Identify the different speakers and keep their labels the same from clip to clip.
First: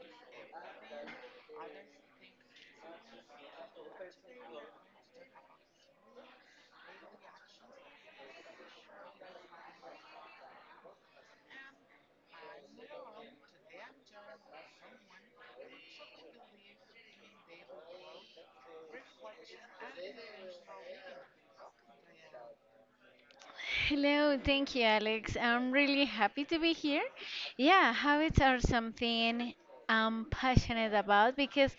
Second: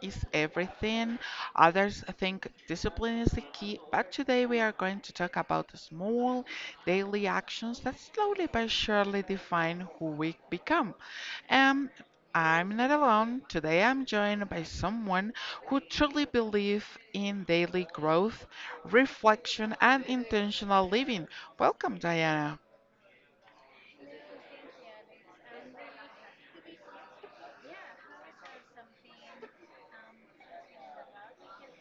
Speaker 1: is everything, others think discipline is the key, but today we are going to talk about the small daily actions that slowly but surely define who we become. Um, I'm not alone. Today I'm joined by someone who truly believes in daily growth, reflection, and intentional living. Welcome, Diana.
Speaker 2: Hello, thank you, Alex. I'm really happy to be here. Yeah, habits are something I'm passionate about because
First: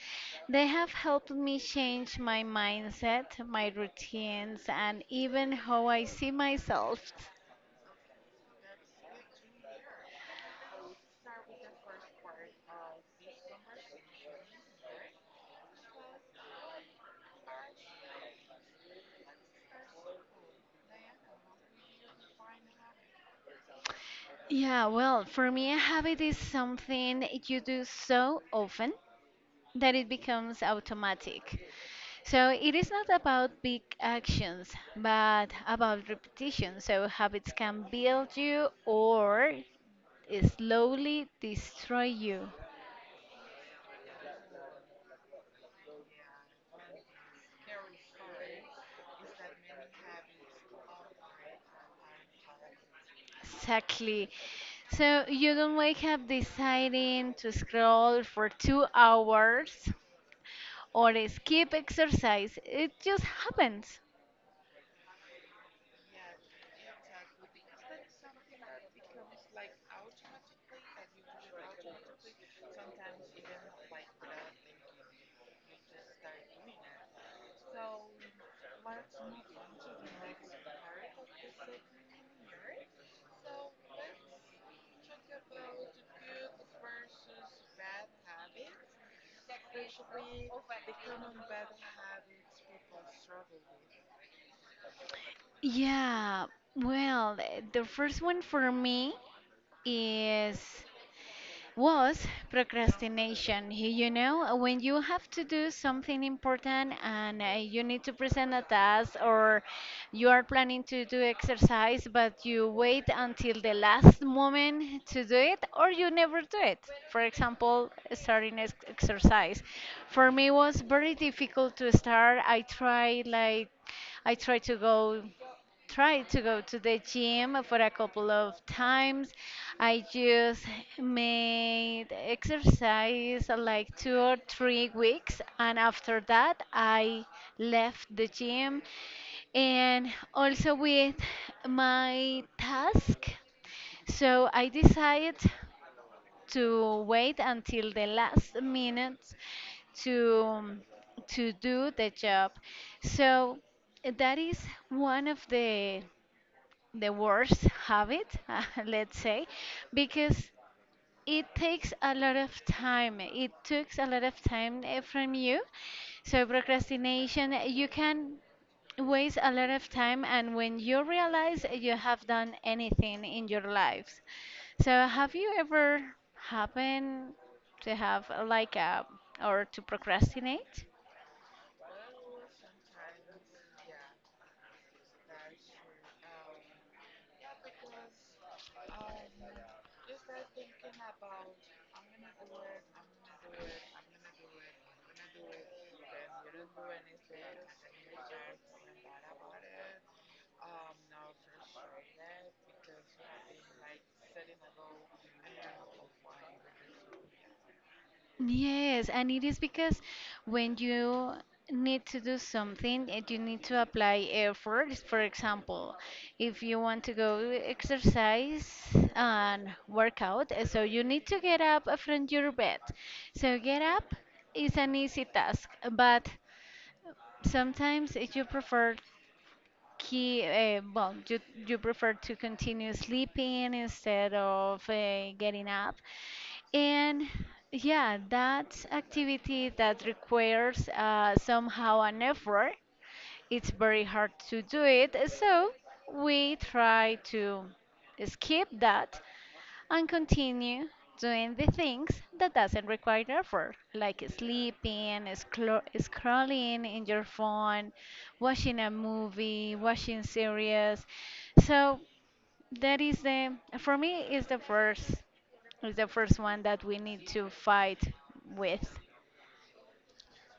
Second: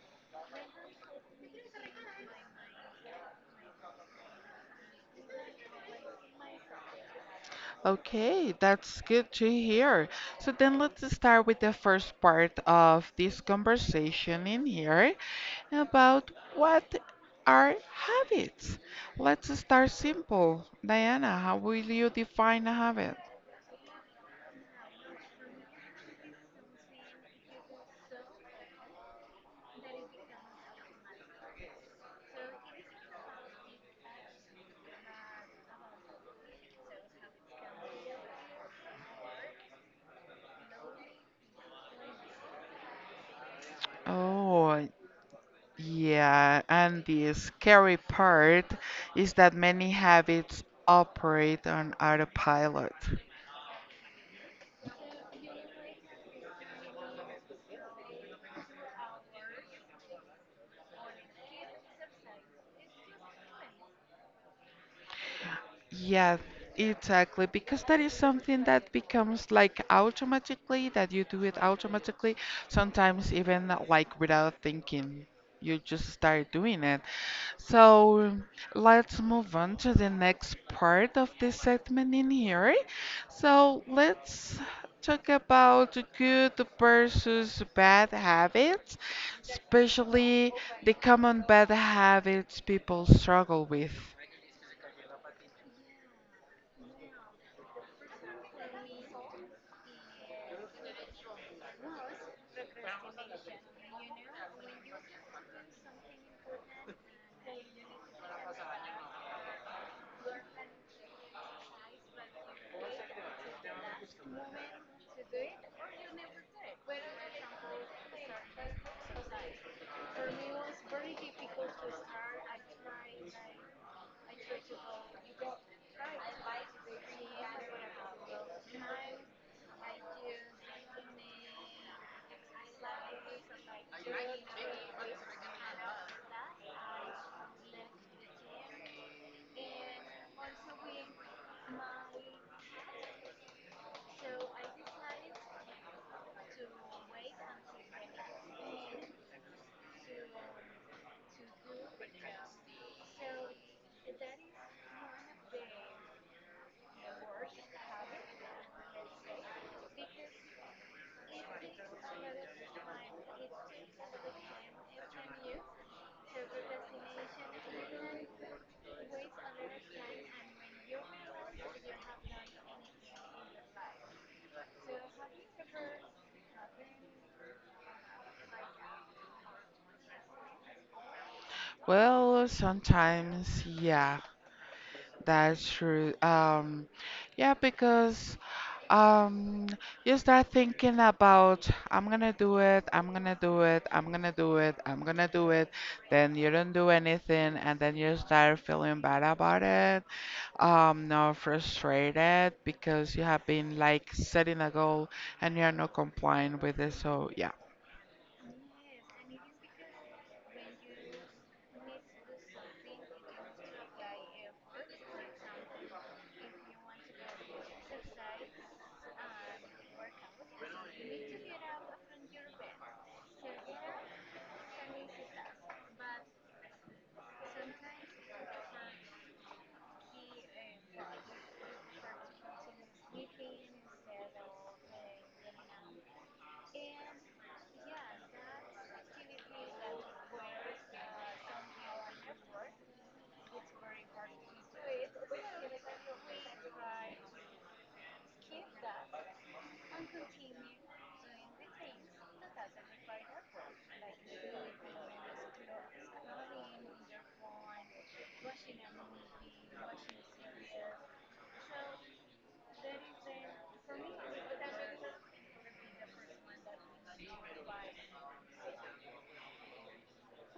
Speaker 2: they have helped me change my mindset, my routines, and even how I see myself.
Speaker 1: Okay, that's good to hear. So then let's start with the first part of this conversation in here about what are habits. Let's start simple. Diana, how will you define a habit?
Speaker 2: Yeah, well, for me, a habit is something you do so often that it becomes automatic. So it is not about big actions, but about repetition. So habits can build you or slowly destroy you.
Speaker 1: Oh, yeah, and the scary part is that many habits operate on autopilot.
Speaker 2: Exactly. So you don't wake up deciding to scroll for 2 hours or skip exercise. It just happens.
Speaker 1: Yeah, exactly. Because that is something that becomes like automatically, that you do it automatically, sometimes even like without thinking. You just start doing it. So let's move on to the next part of this segment in here. So let's talk about good versus bad habits, especially the common bad habits people struggle with.
Speaker 2: Yeah, well, the first one for me is was procrastination. You know, when you have to do something important and you need to present a task or you are planning to do exercise, but you wait until the last moment to do it or you never do it. For example, starting exercise. For me, it was very difficult to start. I tried like I tried to go to the gym for a couple of times. I just made exercise like 2 or 3 weeks, and after that, I left the gym. And also with my task, so I decided to wait until the last minute to to do the job. So that is one of the worst habit, let's say, because it takes a lot of time. It takes a lot of time from you. So procrastination, you can waste a lot of time, and when you realize you have done anything in your lives. So have you ever happened to have like a or to procrastinate?
Speaker 1: Well, sometimes, yeah, that's true. Yeah, because um, you start thinking about I'm gonna do it, I'm gonna do it, I'm gonna do it, I'm gonna do it. Then you don't do anything, and then you start feeling bad about it, not frustrated because you have been like setting a goal and you're not complying with it. So yeah.
Speaker 2: Yes, and it is because when you need to do something, you need to apply effort. For example, if you want to go exercise and work out, so you need to get up from your bed. So get up is an easy task, but sometimes you prefer keep, you prefer to continue sleeping instead of getting up. And yeah, that activity that requires somehow an effort, it's very hard to do it. So we try to skip that and continue doing the things that doesn't require effort, like sleeping, scrolling in your phone, watching a movie, watching series. So that is the, for me, is the first one that we need to fight with,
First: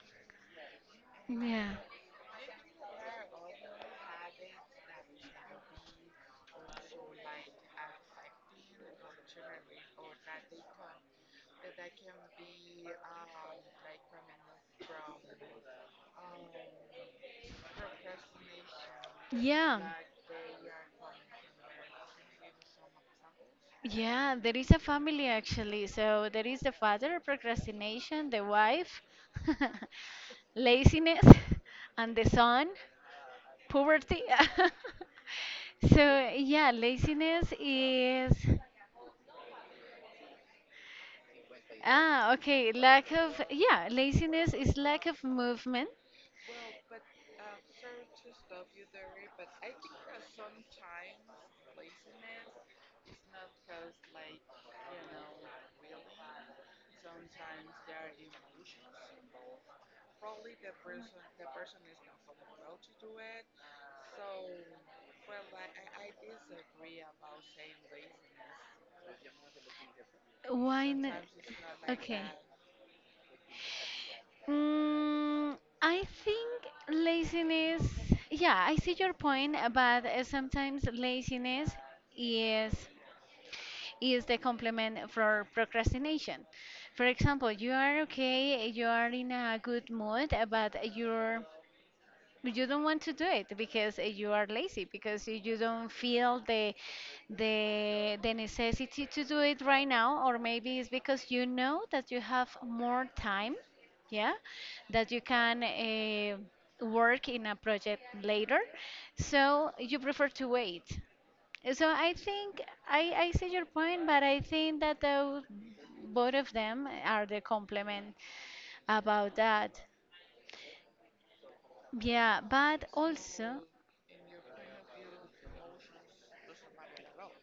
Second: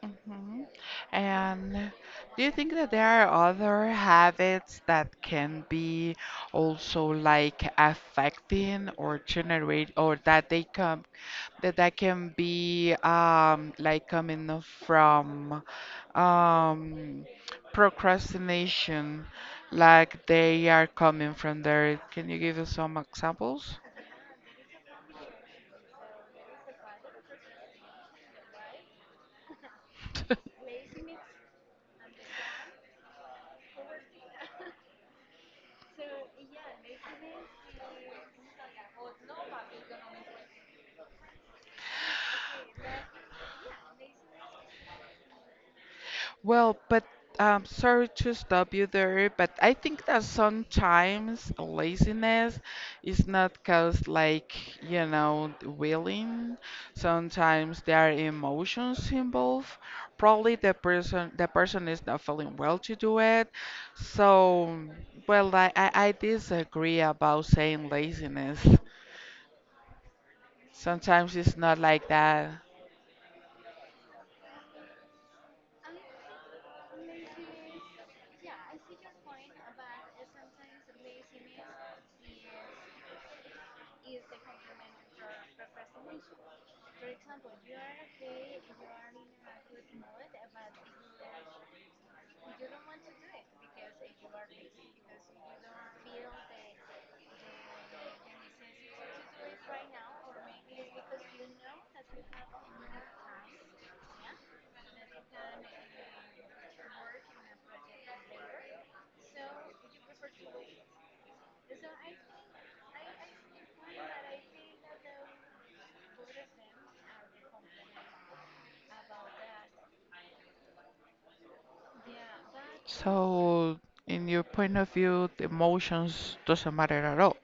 Speaker 1: Mhm.
Speaker 2: yeah,
Speaker 1: And do you think that there are other habits that can be also like affecting or generate or that they come that can be like coming from um procrastination,
Speaker 2: yeah.
Speaker 1: like they are coming from there. Can you give us some examples?
Speaker 2: Yeah, there is a family actually. So there is the father, procrastination, the wife, laziness, and the son, poverty. So yeah, laziness is ah okay, lack of, yeah, laziness is lack of movement.
Speaker 1: Well, but sorry to stop you there, but I think that sometimes laziness is not caused like, willing. Sometimes there are emotions involved. Probably the person is not feeling well to do it. So, well, I disagree about saying laziness.
Speaker 2: Why?
Speaker 1: Sometimes it's not like
Speaker 2: Okay.
Speaker 1: that.
Speaker 2: Mm, I think laziness, yeah, I see your point, but sometimes laziness is is the complement for procrastination. For example, you are okay, you are in a good mood, but you don't want to do it because you are lazy, because you don't feel the the necessity to do it right now, or maybe it's because you know that you have more time, yeah, that you can work in a project later, so you prefer to wait. So I think, I see your point, but I think that the, both of them are the complement about that, yeah, but also.
Speaker 1: So, in your point of view, the emotions doesn't matter at all.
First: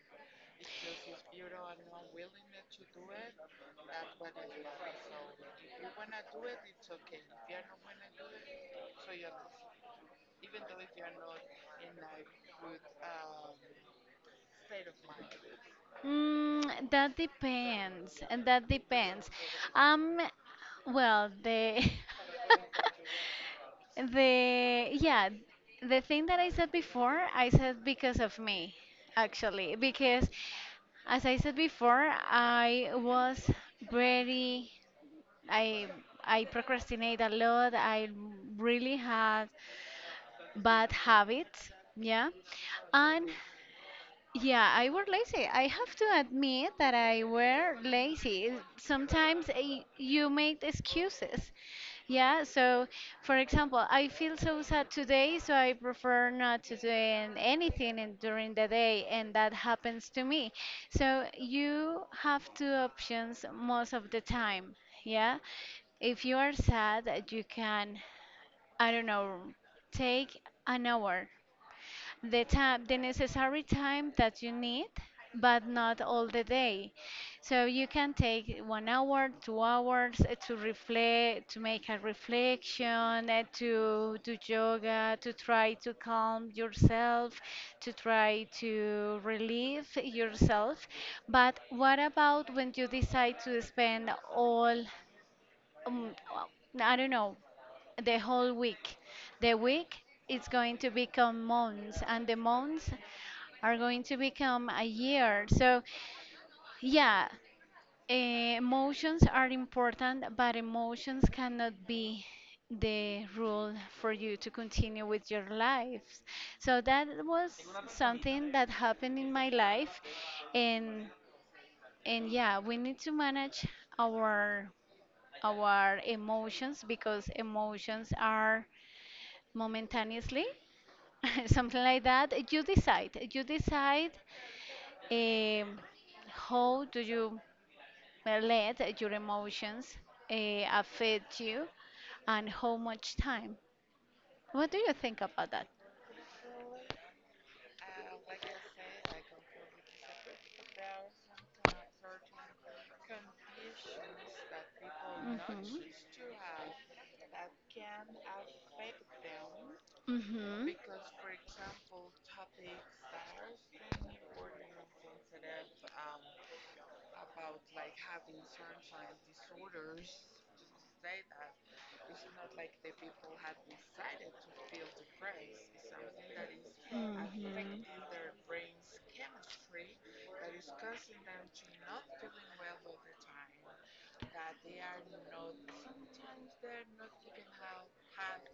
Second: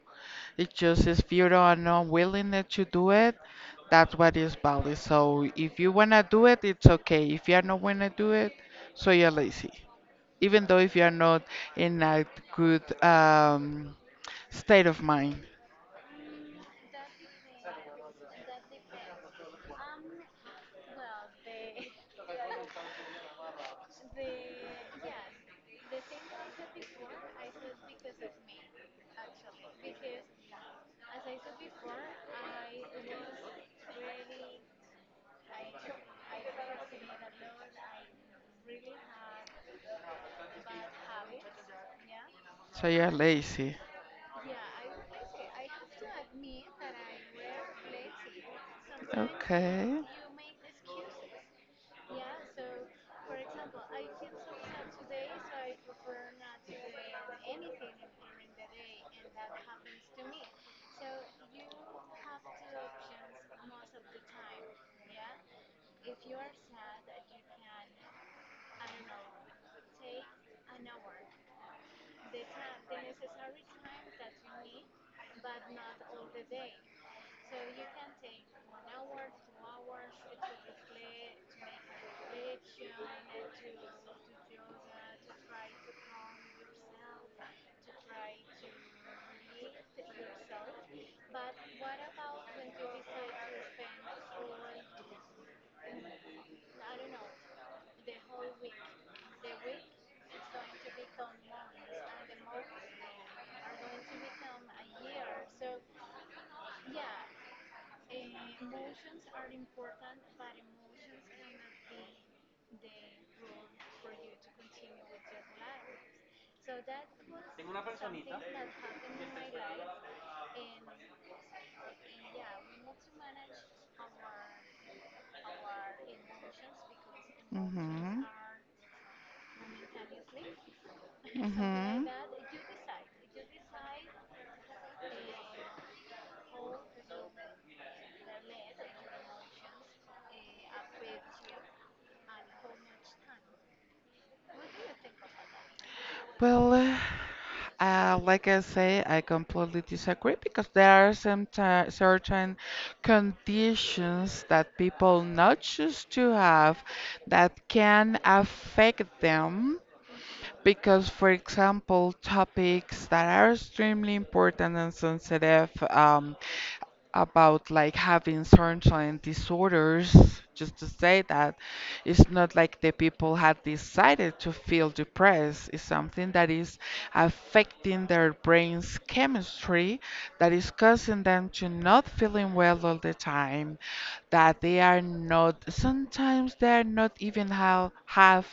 Speaker 1: It's just if you his not or unwillingness to do it. That's what is valid. So if you wanna do it, it's okay. If you are not wanna do it, so you're lazy. Even though if you are not in a good state of mind,
Speaker 2: Mm, that depends. Um, well, the the yeah, the thing that I said before, I said because of me, actually, because as I said before, I was very I I procrastinate a lot. I really had bad habits, yeah,
Speaker 1: so you're
Speaker 2: and
Speaker 1: lazy.
Speaker 2: yeah, I were lazy. I have to admit that I were lazy. Sometimes
Speaker 1: Okay.
Speaker 2: you make excuses. Yeah, so for example, I feel so sad today, so I prefer not to do anything in, during the day, and that happens to me. So you have two options most of the time. Yeah, if you are sad, you can, I don't know, take an hour, the necessary time that you need, but not all the day. So you can take 1 hour, 2 hours, to reflect, to make a reflection, to do yoga, to try to calm yourself, to try to relieve yourself. But what about when you decide to spend all, um, I don't know, the whole week. The week is going to become months, and the months are going to become a year. So, yeah, emotions are important, but emotions cannot be the rule for you to continue with your lives. So that was something that happened in my life, and and yeah, we need to manage our our emotions because emotions are momentaneously, something like that. You decide. You decide um, how do you let your emotions affect you and how much time. What do you think about that?
Speaker 1: Well, like I say, I completely disagree because there are some certain conditions that people not
Speaker 2: Mhm.
Speaker 1: choose to have that can affect them
Speaker 2: Mhm.
Speaker 1: because, for example, topics that are extremely important and sensitive, about like having certain disorders, just to say that it's not like the people had decided to feel depressed. It's something that is
Speaker 2: Mhm.
Speaker 1: affecting their brain's chemistry that is causing them to not feeling well all the time, that they are not, sometimes they are not even how, have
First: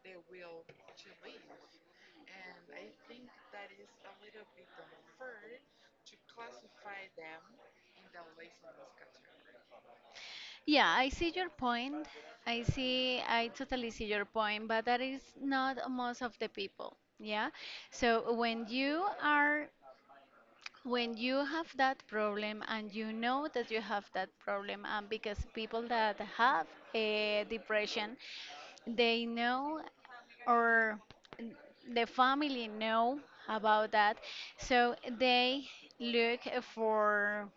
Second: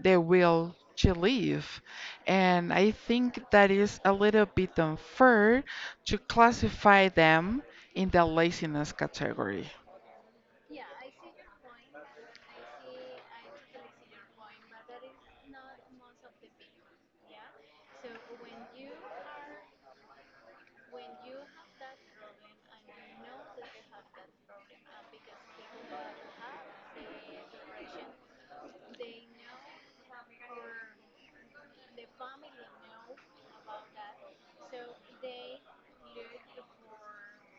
Speaker 1: the will to leave. And I think that is a little bit unfair to classify them in the laziness category.
Speaker 2: Yeah, I see your point. I see, I totally see your point, but that is not most of the people. Yeah. So when you are, when you have that problem and you know that you have that problem, and because people that have a depression, they know, or the family know about that, so they look for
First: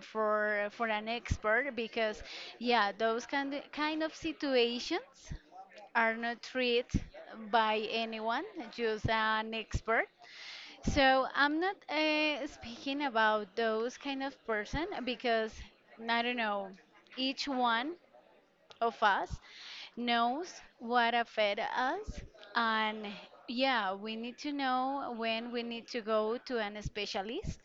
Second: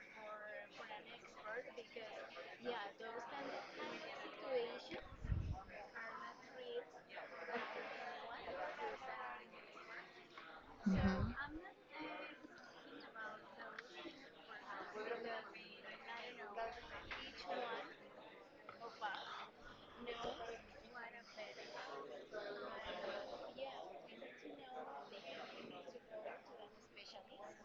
Speaker 2: for for an expert, because yeah, those kind of situations are not treated by anyone, just an expert. So I'm not speaking about those kind of person because I don't know, each one of us knows what affect us. And yeah, we need to know when we need to go to an specialist,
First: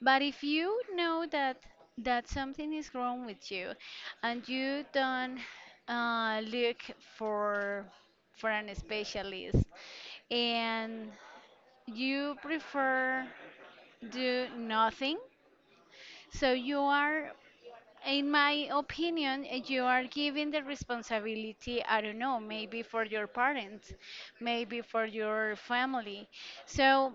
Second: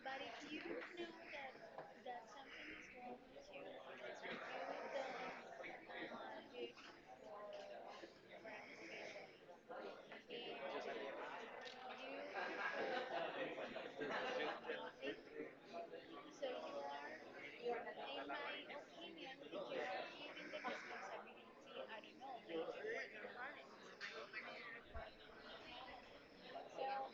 Speaker 2: but if you know that that something is wrong with you and you don't look for for an specialist, and you prefer do nothing, so you are, in my opinion, you are giving the responsibility, I don't know, maybe for your parents, maybe for your family. So,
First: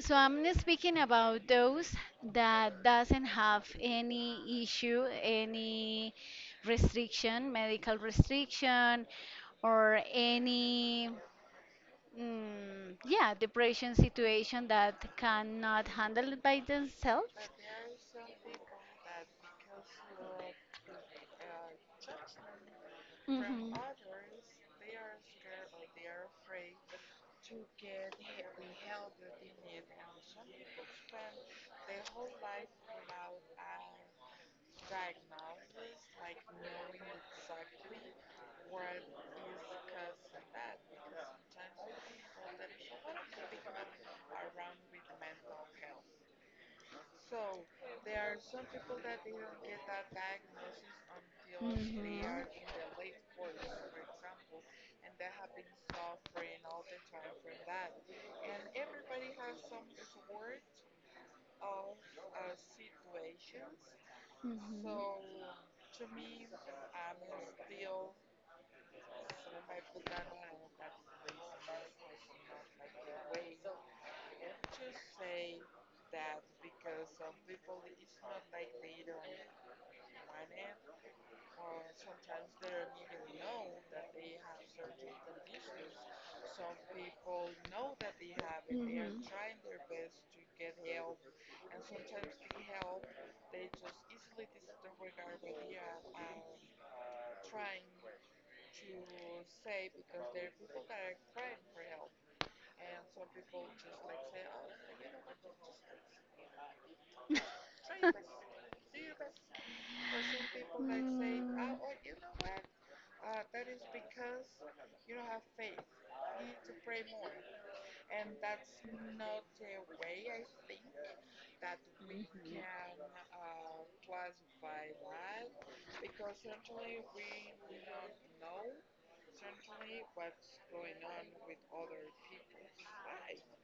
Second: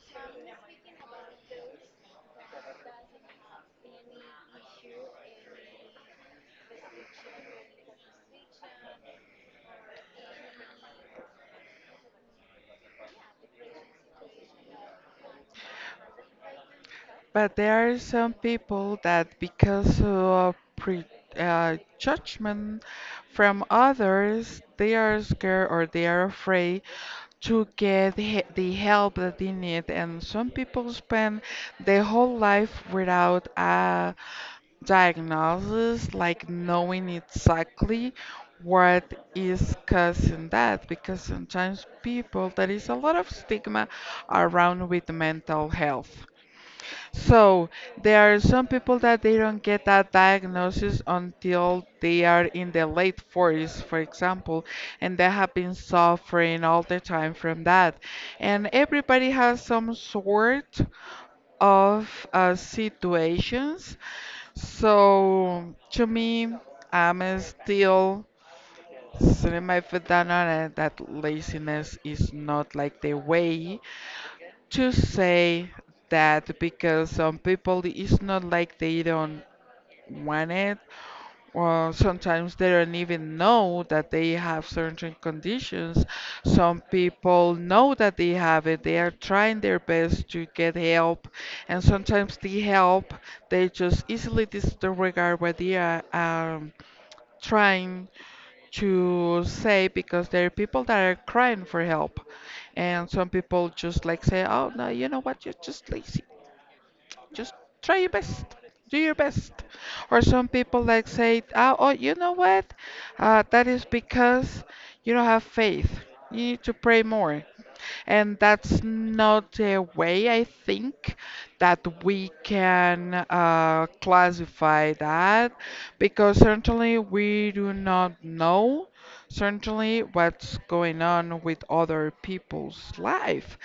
Speaker 2: so I'm not speaking about those that doesn't have any issue, any restriction, medical restriction, or any mm, yeah, depression situation that cannot handle it by themselves.
Speaker 1: But there are some people that, because of pre judgment from
Speaker 2: Mhm.
Speaker 1: others, they are scared or they are afraid to get the help that they need. And some people spend their whole life without a diagnosis, like knowing exactly what is causing that, because sometimes people, there is a lot of stigma around with mental health. So there are some people that they don't get that diagnosis until they are in the late 40s, for example, and they have been suffering all the time from that. And everybody has some sort of situations. So to me, I'm still setting my foot down on it that laziness is not like the way to say that because some people it's not like they don't wanted. Well, sometimes they don't even know that they have certain conditions. Some people know that they have it. They are trying their best to get help, and sometimes the help they just easily disregard what they are trying to say because there are people that are crying for help and some people just like say, oh no, you know what, you're just lazy, just try your best. Do your best. Or some people like say, oh, you know what? That is because you don't have faith. You need to pray more. And that's not a way, I think, that we can classify that, because certainly we do not know certainly what's going on with other people's life.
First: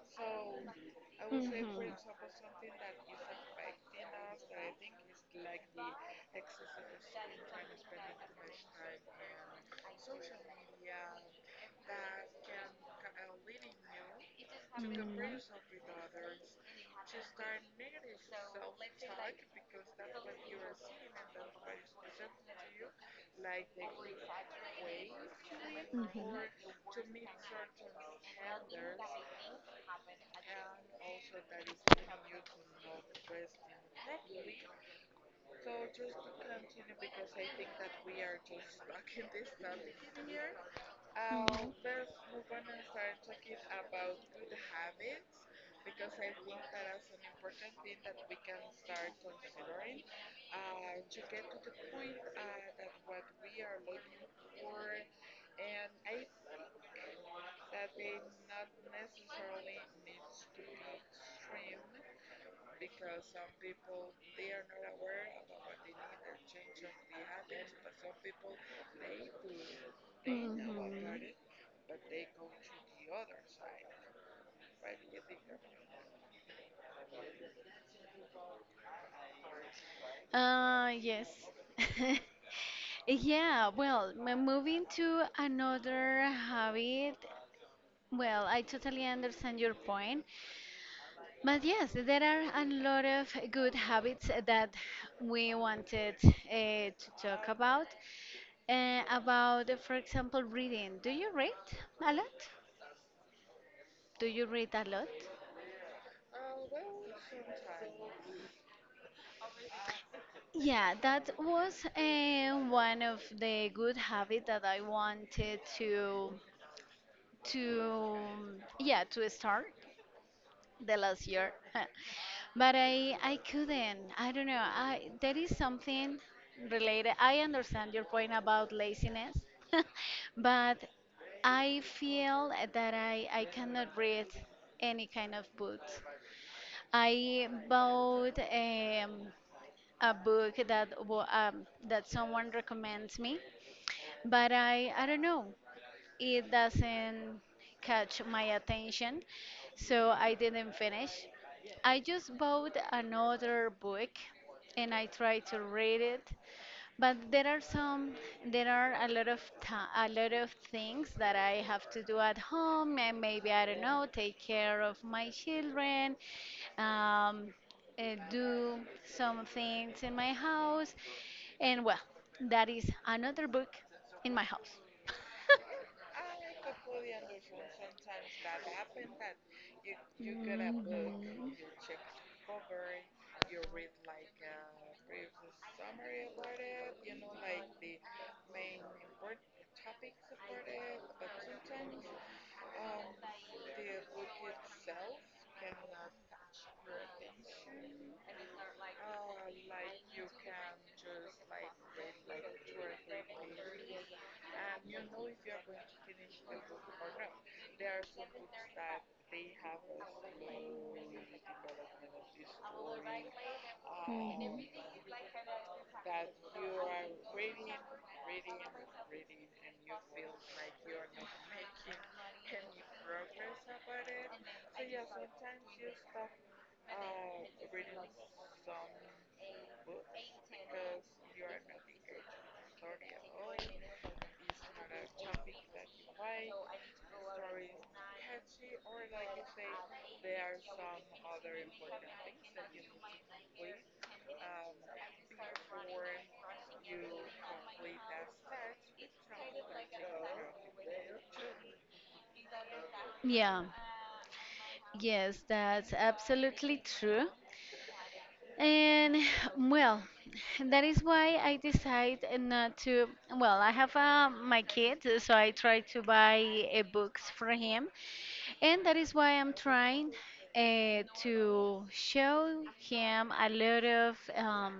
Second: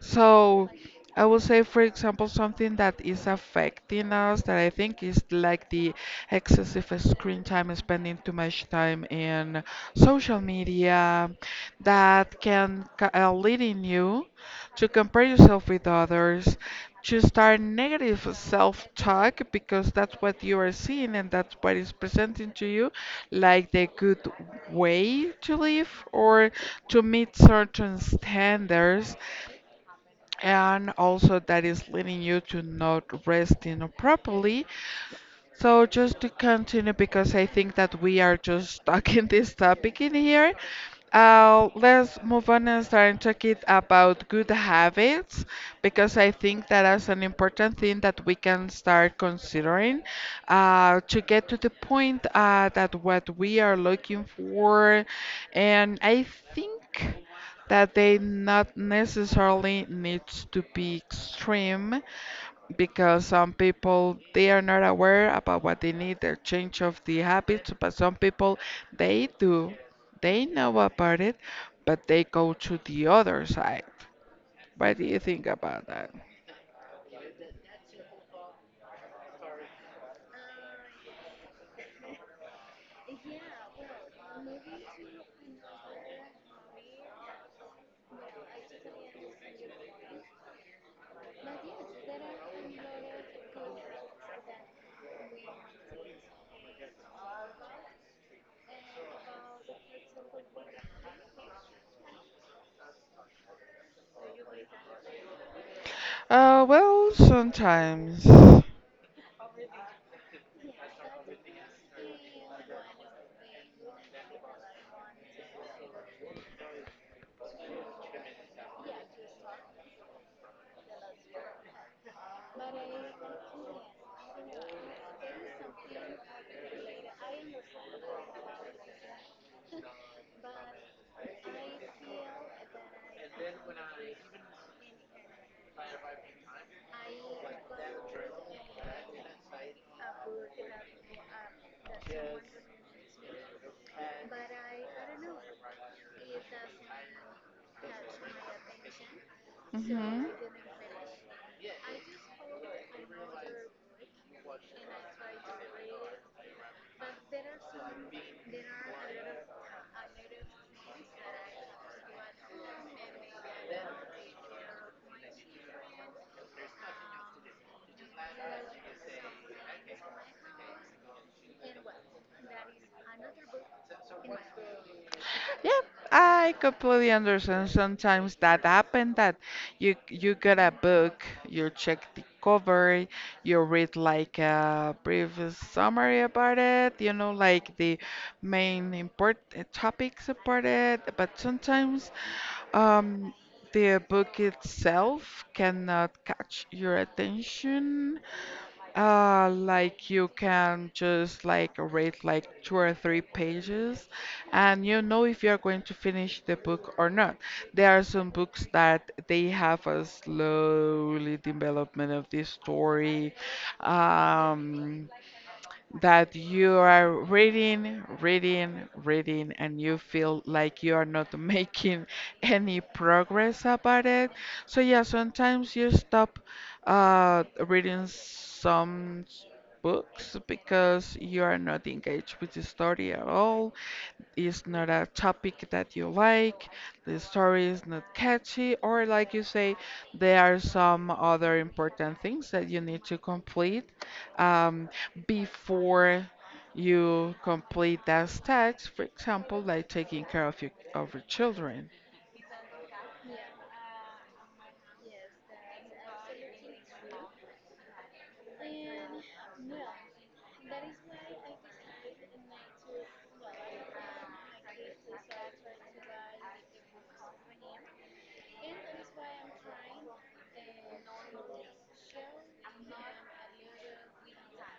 Speaker 1: So I would say, for example, something that is affecting us that I think is like the excessive screen time, spending too much time in social media, that can leading you to compare yourself with others, to start negative self-talk because that's what you are seeing and that's what is presenting to you like the good way to live or to meet certain standards, and also that is leading you to not resting properly. So just to continue, because I think that we are just stuck in this topic in here. Let's move on and start talking about good habits, because I think that is an important thing that we can start considering, to get to the point, that what we are looking for. And I think that they not necessarily needs to be extreme, because some people they are not aware about what they need their change of the habits, but some people they do, they know about it, but they go to the other side. What do you think about that?
Speaker 2: Yes. Yeah, well, moving to another habit. Well, I totally understand your point. But yes, there are a lot of good habits that we wanted to talk about. For example, reading. A lot? Do you read a lot?
Speaker 1: Well, sometimes.
Speaker 2: Yeah, that was one of the good habits that I wanted to yeah to start the last year. but I couldn't. I don't know. I There is something related. I understand your point about laziness, but I feel that I cannot read any kind of books. I bought a book that that someone recommends me, but I don't know, it doesn't catch my attention, so I didn't finish. I just bought another book and I tried to read it, but there are a lot of a lot of things that I have to do at home, and maybe, I don't know, take care of my children, um, do some things in my house, and well, that is another book in my house.
Speaker 1: Yeah, I completely understand. Sometimes that happen that you get a book,
Speaker 2: Mhm.
Speaker 1: you check the cover, you read like a brief summary about it, like the main important topics about it. But sometimes um, the book itself cannot catch your attention, like you can just like read like two or three pages and you know if you're going to finish the book or not. There are some books that they have a slowly development of the story.
Speaker 2: Mhm.
Speaker 1: Um, that you are reading, reading, reading, and you feel like you are not making any progress about it. So, yeah, sometimes you stop reading some books because you are not engaged with the story at all, is not a topic that you like, the story is not catchy, or like you say, there are some other important things that you need to complete, um, before you complete that task, for example, like taking care of your children.
Speaker 2: Yeah, yes, that's absolutely true. And well, that is why I decide not to. Well, I have my kid, so I try to buy books for him. And that is why I'm trying to show him a lot of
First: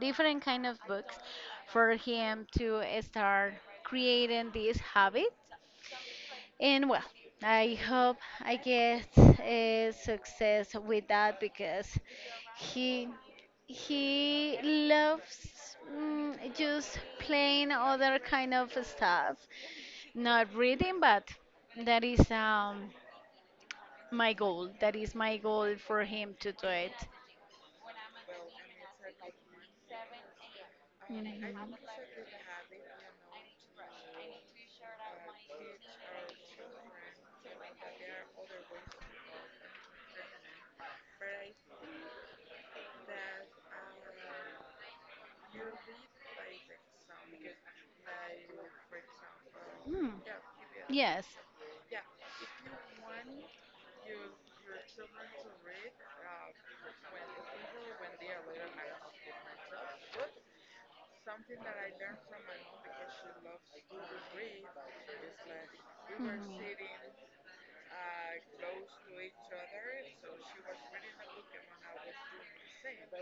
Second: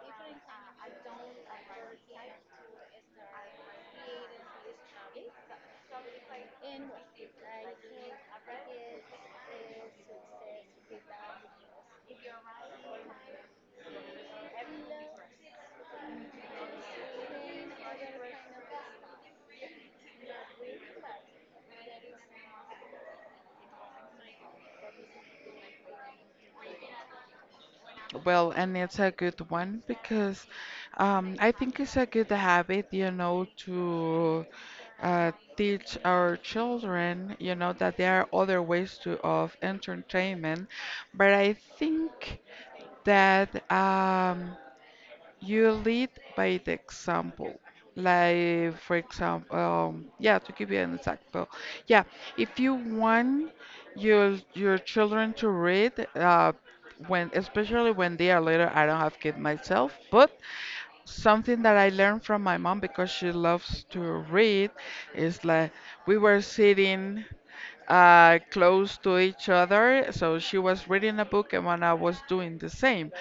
Speaker 2: different kind of books for him to start creating these habits. And well, I hope I get success with that, because he he loves mm, just playing other kind of stuff, not reading, but that is my goal. That is my goal for him to do it.
Speaker 1: Well, and it's a good one because,
Speaker 2: You know, he-
Speaker 1: I think it's a good habit, to teach our children, that there are other ways to of entertainment. But I think that, you lead by the example. Like, for example,
Speaker 2: Hmm.
Speaker 1: yeah, to give you an
Speaker 2: Yes.
Speaker 1: example, yeah, if you want your children to read, when especially when they are little, I don't have kids myself, but something that I learned from my mom because she loves to read is like we were
Speaker 2: Mhm.
Speaker 1: sitting close to each other. So she was reading a book, and when I was doing the same.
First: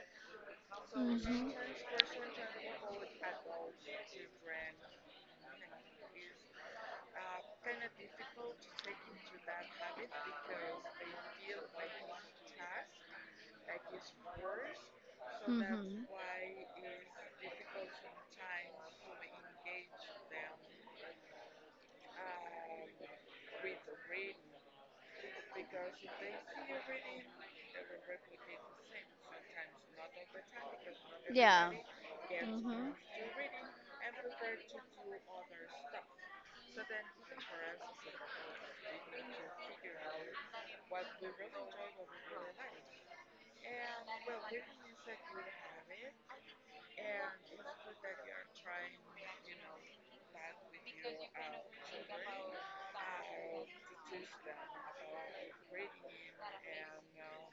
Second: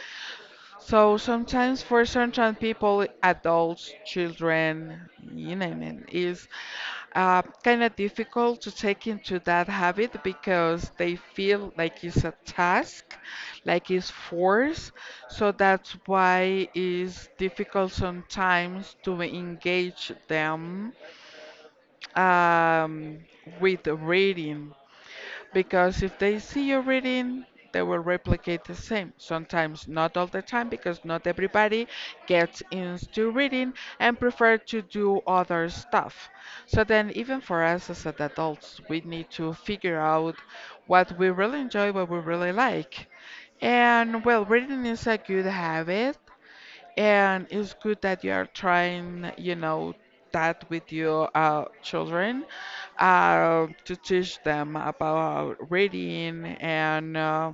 Speaker 1: So sometimes for certain people, adults, children, you name it, is kind of difficult to take into that habit because they feel like it's a task, like it's force. So that's
Speaker 2: Mhm.
Speaker 1: why it's difficult
Speaker 2: Mhm.
Speaker 1: sometimes to engage them, um, with the reading. Because if
Speaker 2: basically
Speaker 1: they see you
Speaker 2: everything
Speaker 1: reading, they will replicate the same. Sometimes, not all the time, because not
Speaker 2: Yeah.
Speaker 1: everybody gets
Speaker 2: Mhm.
Speaker 1: into reading and prefer to do other stuff. So then, even for us as adults, we need to figure out what we really enjoy, what we really like. And well, reading is a good habit. And it's good that you are trying, that with your children, to teach them about reading and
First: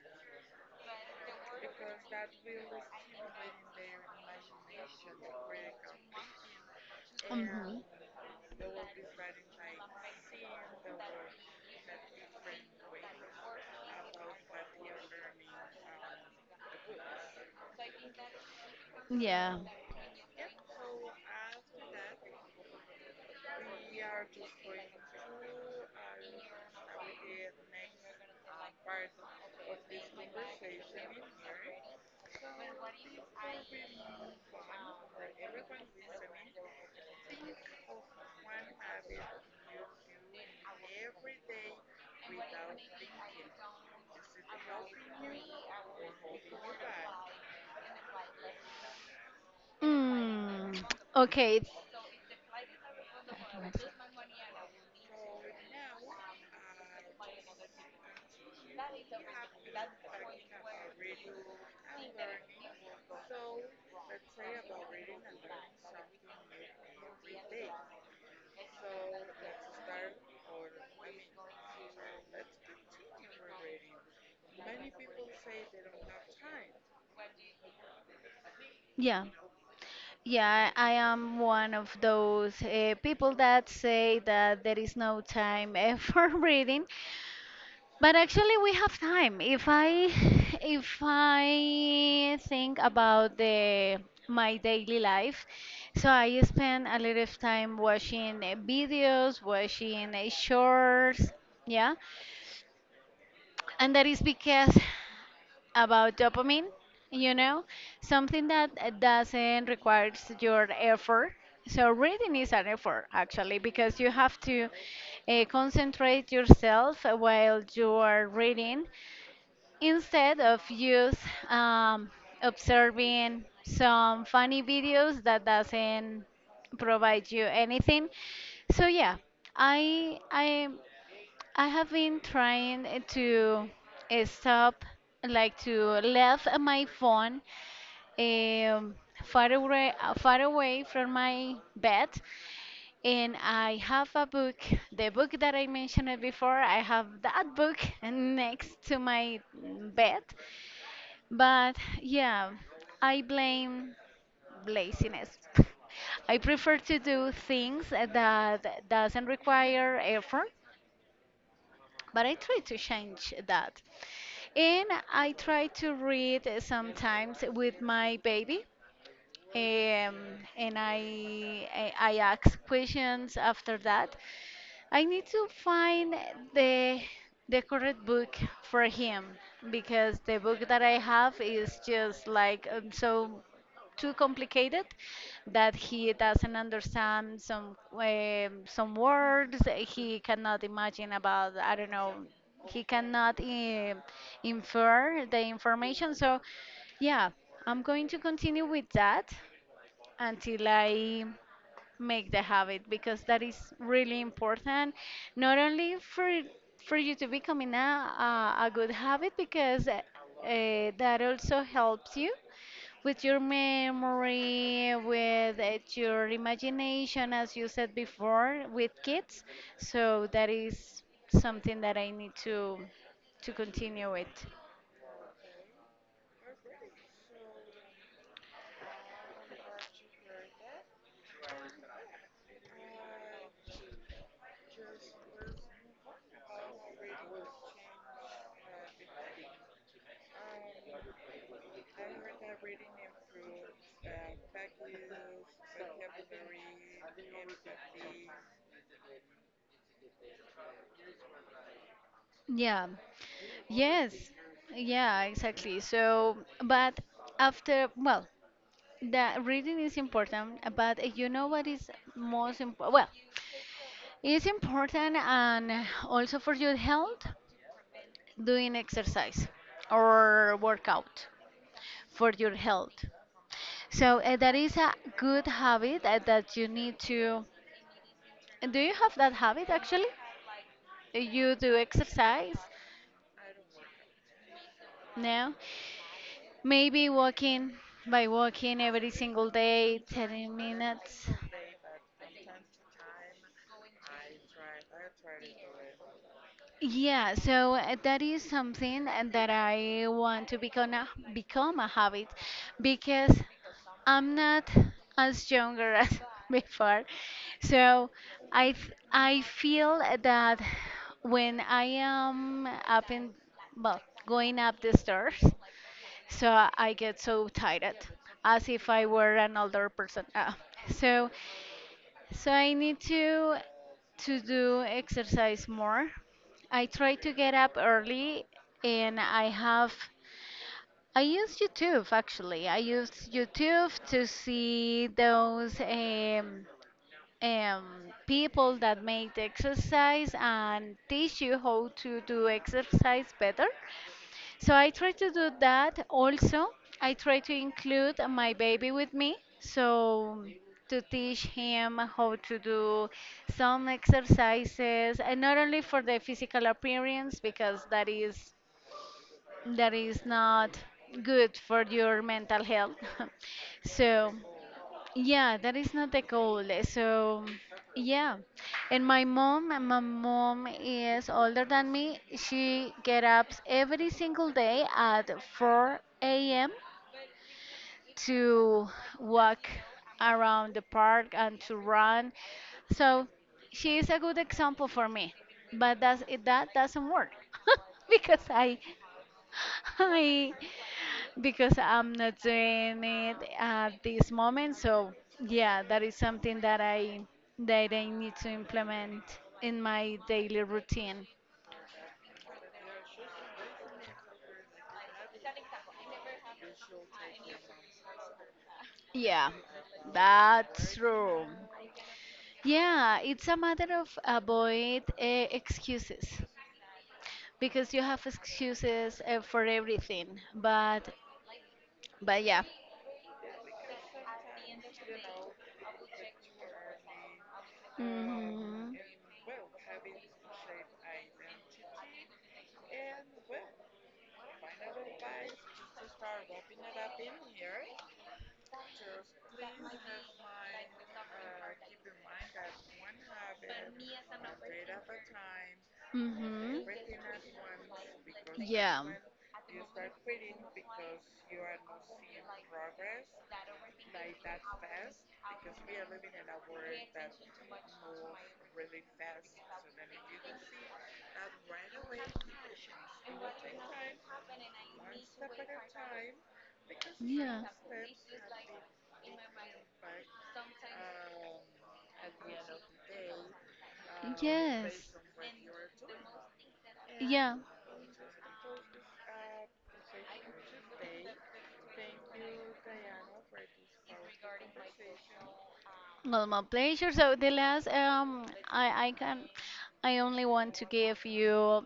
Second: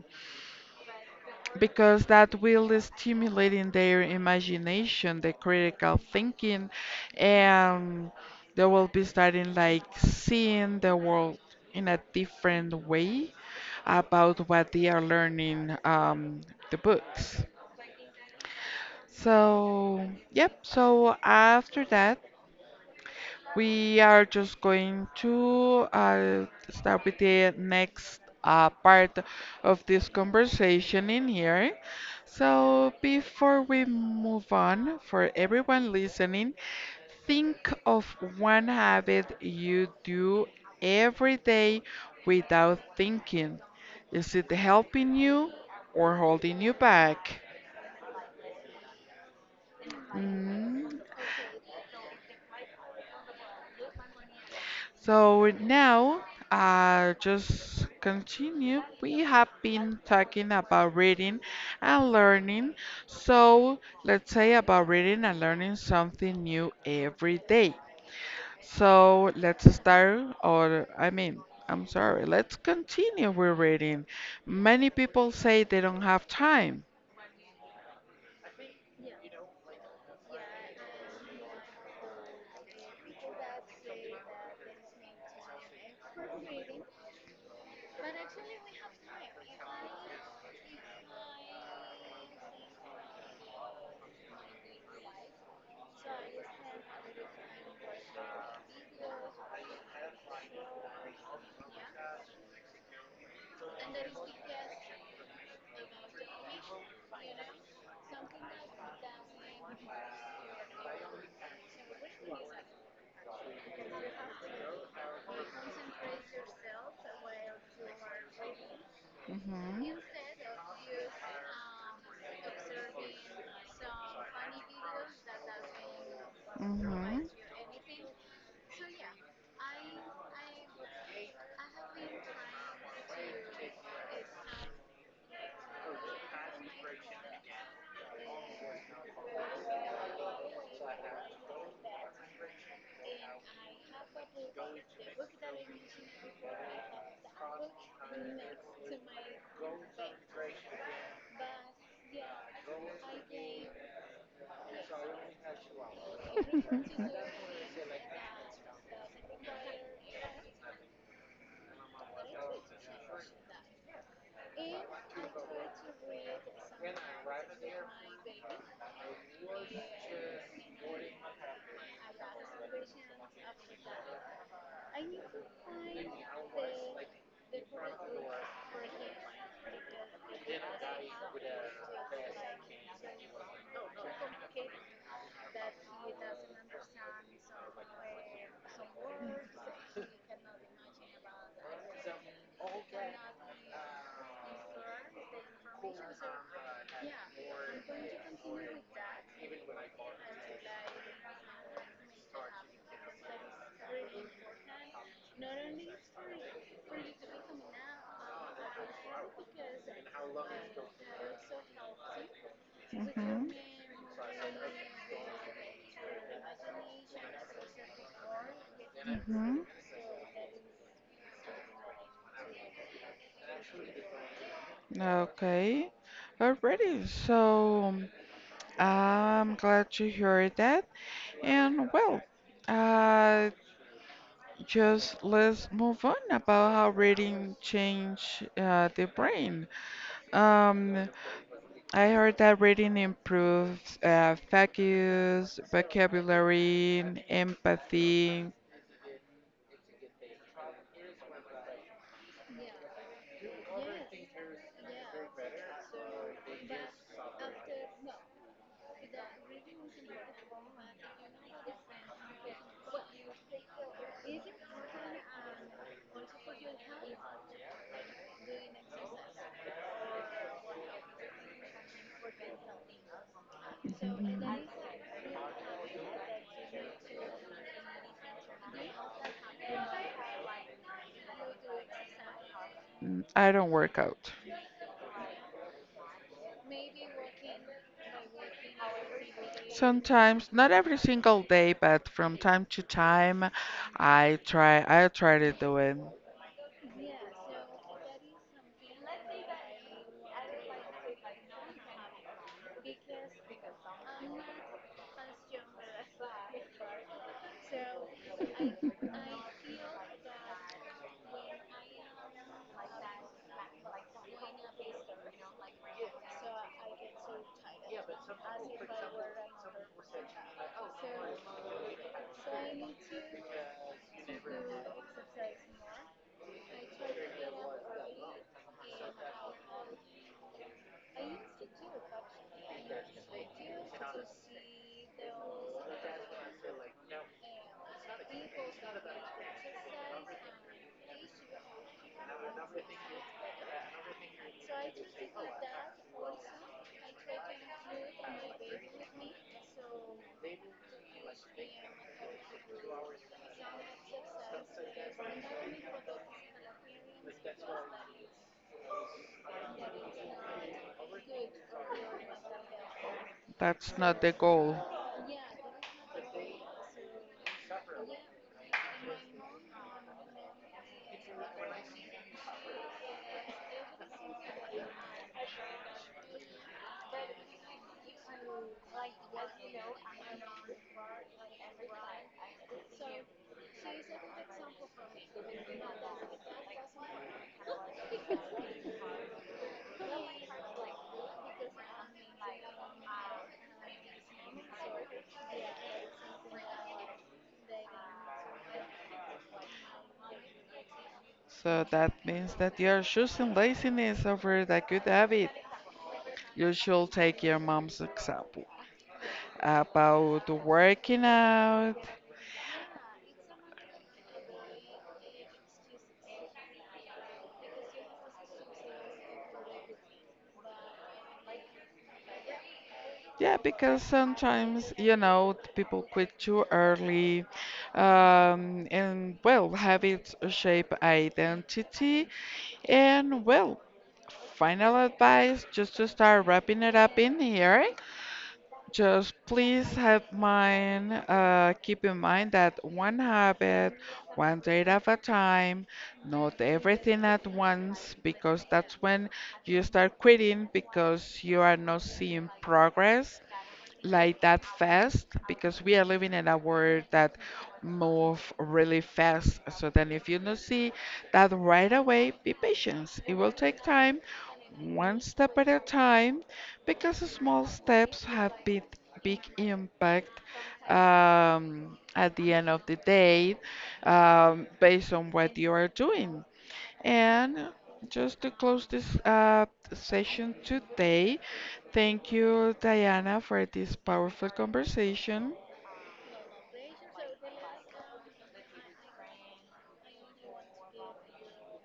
Speaker 1: because that will stimulate in their imagination, the critical thinking,
Speaker 2: Mhm.
Speaker 1: and they will be starting like seeing the world in a different way about what they are learning, the books.
Speaker 2: And Yeah.
Speaker 1: So, yep. So after that, we are just going to start with the next part of this conversation in here. So before we move on, for everyone listening, think of one habit you do every day without thinking. Is it helping you or holding you back?
Speaker 2: Mm.
Speaker 1: Mm.
Speaker 2: Okay. it's-
Speaker 1: So now, just continue. We have been talking about reading and learning. So let's say about reading and learning something new every day. So let's start, or I mean, I'm sorry, let's continue with reading. Many people say they don't have time.
Speaker 2: Yeah. Yeah, I am one of those people that say that there is no time for reading. But actually, we have time. If I think about the my daily life, so I spend a lot of time watching videos, watching shorts, yeah, and that is because about dopamine, you know, something that doesn't requires your effort. So reading is an effort actually, because you have to concentrate yourself while you are reading,
Speaker 1: Mhm. Instead.
Speaker 2: instead of just um, observing some funny videos that doesn't
Speaker 1: Mhm.
Speaker 2: provide you anything. So yeah, i i I have been trying to stop, like to leave my phone um, far away, from my bed. And I have a book, the book that I mentioned before, I have that book next to my mm, bed. But yeah, I blame laziness. I prefer to do things that doesn't require effort, but I try to change that. And I try to read sometimes with my baby. Um, and I ask questions after that. I need to find the the correct book for him because the book that I have is just like too complicated that he doesn't understand some words he cannot imagine about I don't know. He cannot infer the information, so yeah, I'm going to continue with that until I make the habit, because that is really important. Not only for you to become in a good habit, because that also helps you with your
Speaker 1: Mhm.
Speaker 2: memory, with your imagination, as you said before, with kids. So that is something that I need to continue with.
Speaker 1: Mhm. Okay. Alrighty. So I'm glad to hear that. And, well, uh, just let's move on about how reading change the brain. Um, I heard that reading improves focus, vocabulary, empathy.
Speaker 2: Yeah. Yes. Yeah, exactly. So, but after, well, the reading is important, but you know what is most important? Well, it's important, and also for your health, doing exercise or workout for your health. So that is a good habit that you need to. Do you have that habit actually? You do exercise?
Speaker 1: Mm, I don't work out.
Speaker 2: No? Maybe walking by walking every single day,
Speaker 1: Sometimes,
Speaker 2: 10
Speaker 1: not every
Speaker 2: minutes.
Speaker 1: single day, but from time to time, I try. I try to do it.
Speaker 2: Yeah, so that is something that I want to become become a habit, because I'm not as younger as before. So I feel that when I am up in, well, going up the stairs, so I get so tired as if I were an older person. So I need to do exercise more. I try to get up early, and I use YouTube actually. I use YouTube to see those um, people that make the exercise and teach you how to do exercise better. So I try to do that also. I try to include my baby with me. So to teach him how to do some exercises, and not only for the physical appearance, because that is not good for your mental health.
Speaker 1: That's not
Speaker 2: So
Speaker 1: the goal.
Speaker 2: yeah, that is not the goal. So, yeah. And my mom, is older than me. She get up every single day at 4 a.m. to walk around the park and to run. So, she is a good example for me. But that's, that doesn't work because I because I'm not doing it at this moment. So yeah, that is something that I need to implement in my daily routine.
Speaker 1: So that means that you're choosing laziness over the good habit. You should take your mom's example.
Speaker 2: Yeah,
Speaker 1: About
Speaker 2: that's
Speaker 1: working
Speaker 2: true.
Speaker 1: out.
Speaker 2: Yeah, it's a matter of avoid excuses, because you have excuses for everything. But yeah.
Speaker 1: Yeah, because sometimes, people quit too early.
Speaker 2: Mhm,
Speaker 1: And, well, habits shape identity. And, well, final advice just to start wrapping it up in here. Just please have mind, keep in mind that one habit, one day at a time, not
Speaker 2: mhm,
Speaker 1: everything at once, because
Speaker 2: yeah,
Speaker 1: that's when you start quitting because you are not seeing progress like that fast because we are living in a world that move really fast. So then if you don't see that right away, be patient. It will take time, one step at a time, because
Speaker 2: yeah.
Speaker 1: small steps have big impact, at the end of the day,
Speaker 2: Yes,
Speaker 1: based on what you are doing.
Speaker 2: yeah,
Speaker 1: And just to close this session today, thank you, Diana, for this powerful conversation.
Speaker 2: not my pleasure. So the last, I only want to give you,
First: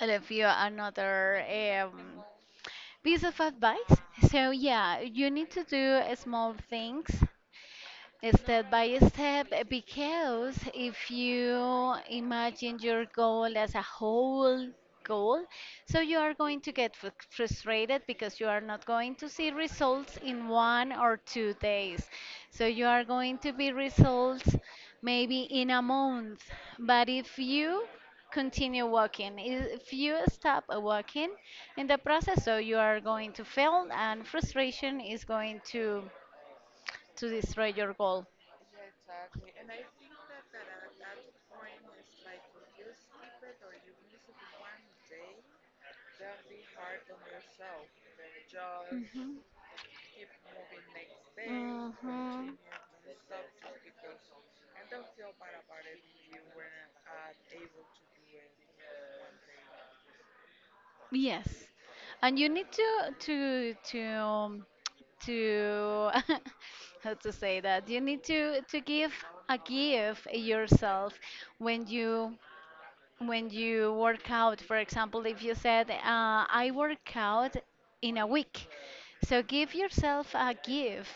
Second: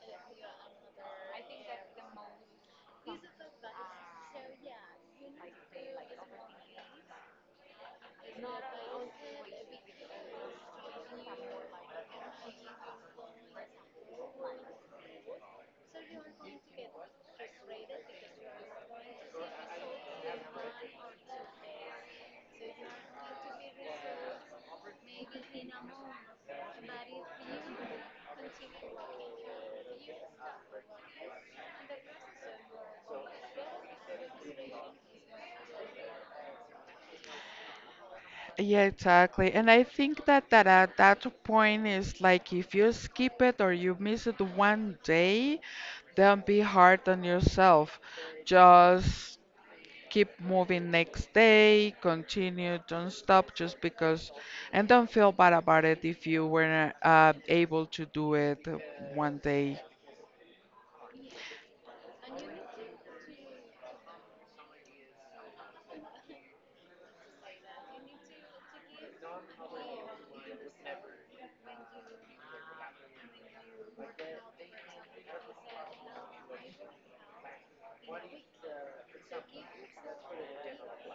Speaker 2: I love you, another piece of advice. So yeah, you need to do small things step by step, eh, because if you imagine your goal as a whole goal, so you are going to get frustrated because you are not going to see results in 1 or 2 days. So you are going to be results maybe in a month. But if you continue walking, if you stop walking in the process, so you are going to fail, and frustration is going to destroy your goal.
Speaker 1: Yeah, exactly. And I think that at that point is like if you skip it or you miss it one day, don't be hard on yourself. Just
Speaker 2: Mhm.
Speaker 1: keep moving next day,
Speaker 2: Mhm.
Speaker 1: continue, don't stop just because, and don't feel bad about it if you weren't able to do it one day.
Speaker 2: Yes, and you need to to how to say that, you need to give a gift yourself when you, when you work out. For example, if you said, I work out in a week, so give yourself a gift.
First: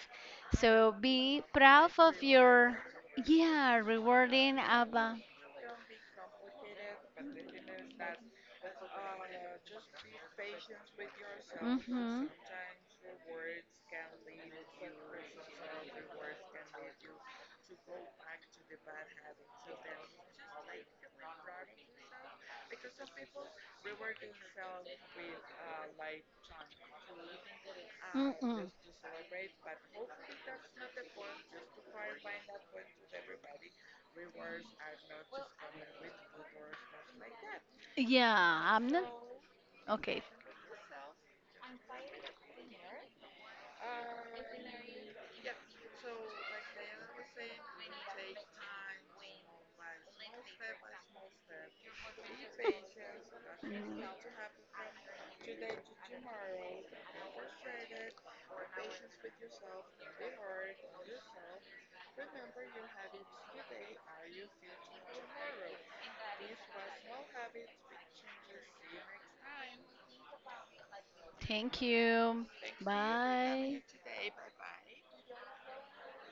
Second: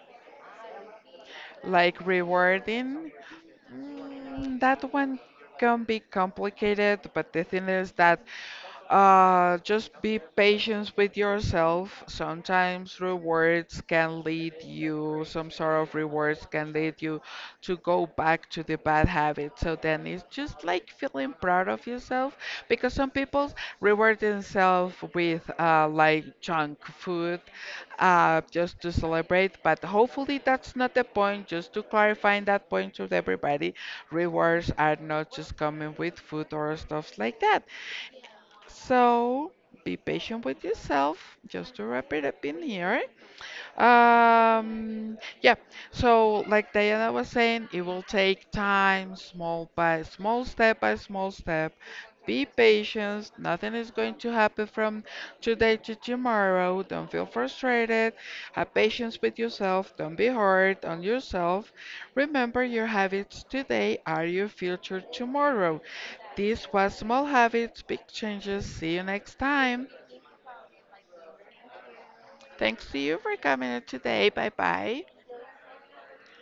Speaker 2: So be proud
Speaker 1: Like
Speaker 2: of your,
Speaker 1: rewarding.
Speaker 2: yeah, rewarding
Speaker 1: Mm, that
Speaker 2: about.
Speaker 1: one can be complicated, but the thing is that, just be patient with yourself.
Speaker 2: Hmm.
Speaker 1: Sometimes rewards can lead you, some sort of rewards can lead you to go back to the bad habit. So then it's just like feeling proud of yourself, because some people reward themselves with, like junk food,
Speaker 2: Mm-mm.
Speaker 1: just to celebrate. But hopefully that's not the point. Just to clarify that point to everybody, rewards are not just coming with food or stuff like that.
Speaker 2: Yeah, I'm not.
Speaker 1: So be
Speaker 2: Okay.
Speaker 1: patient with yourself. Just to wrap it up in here. Yeah, so like Diana was saying, it will take time, small by small, step by small step. Be patient, nothing is going to happen from today to tomorrow. Don't feel frustrated. Have patience with yourself, don't be hard on yourself. Remember, your habits today are your future tomorrow. This was Small Habits, Big Changes. See you next time.
Speaker 2: Thank you.
Speaker 1: Thanks to you for coming
Speaker 2: Bye.
Speaker 1: in today. Bye bye.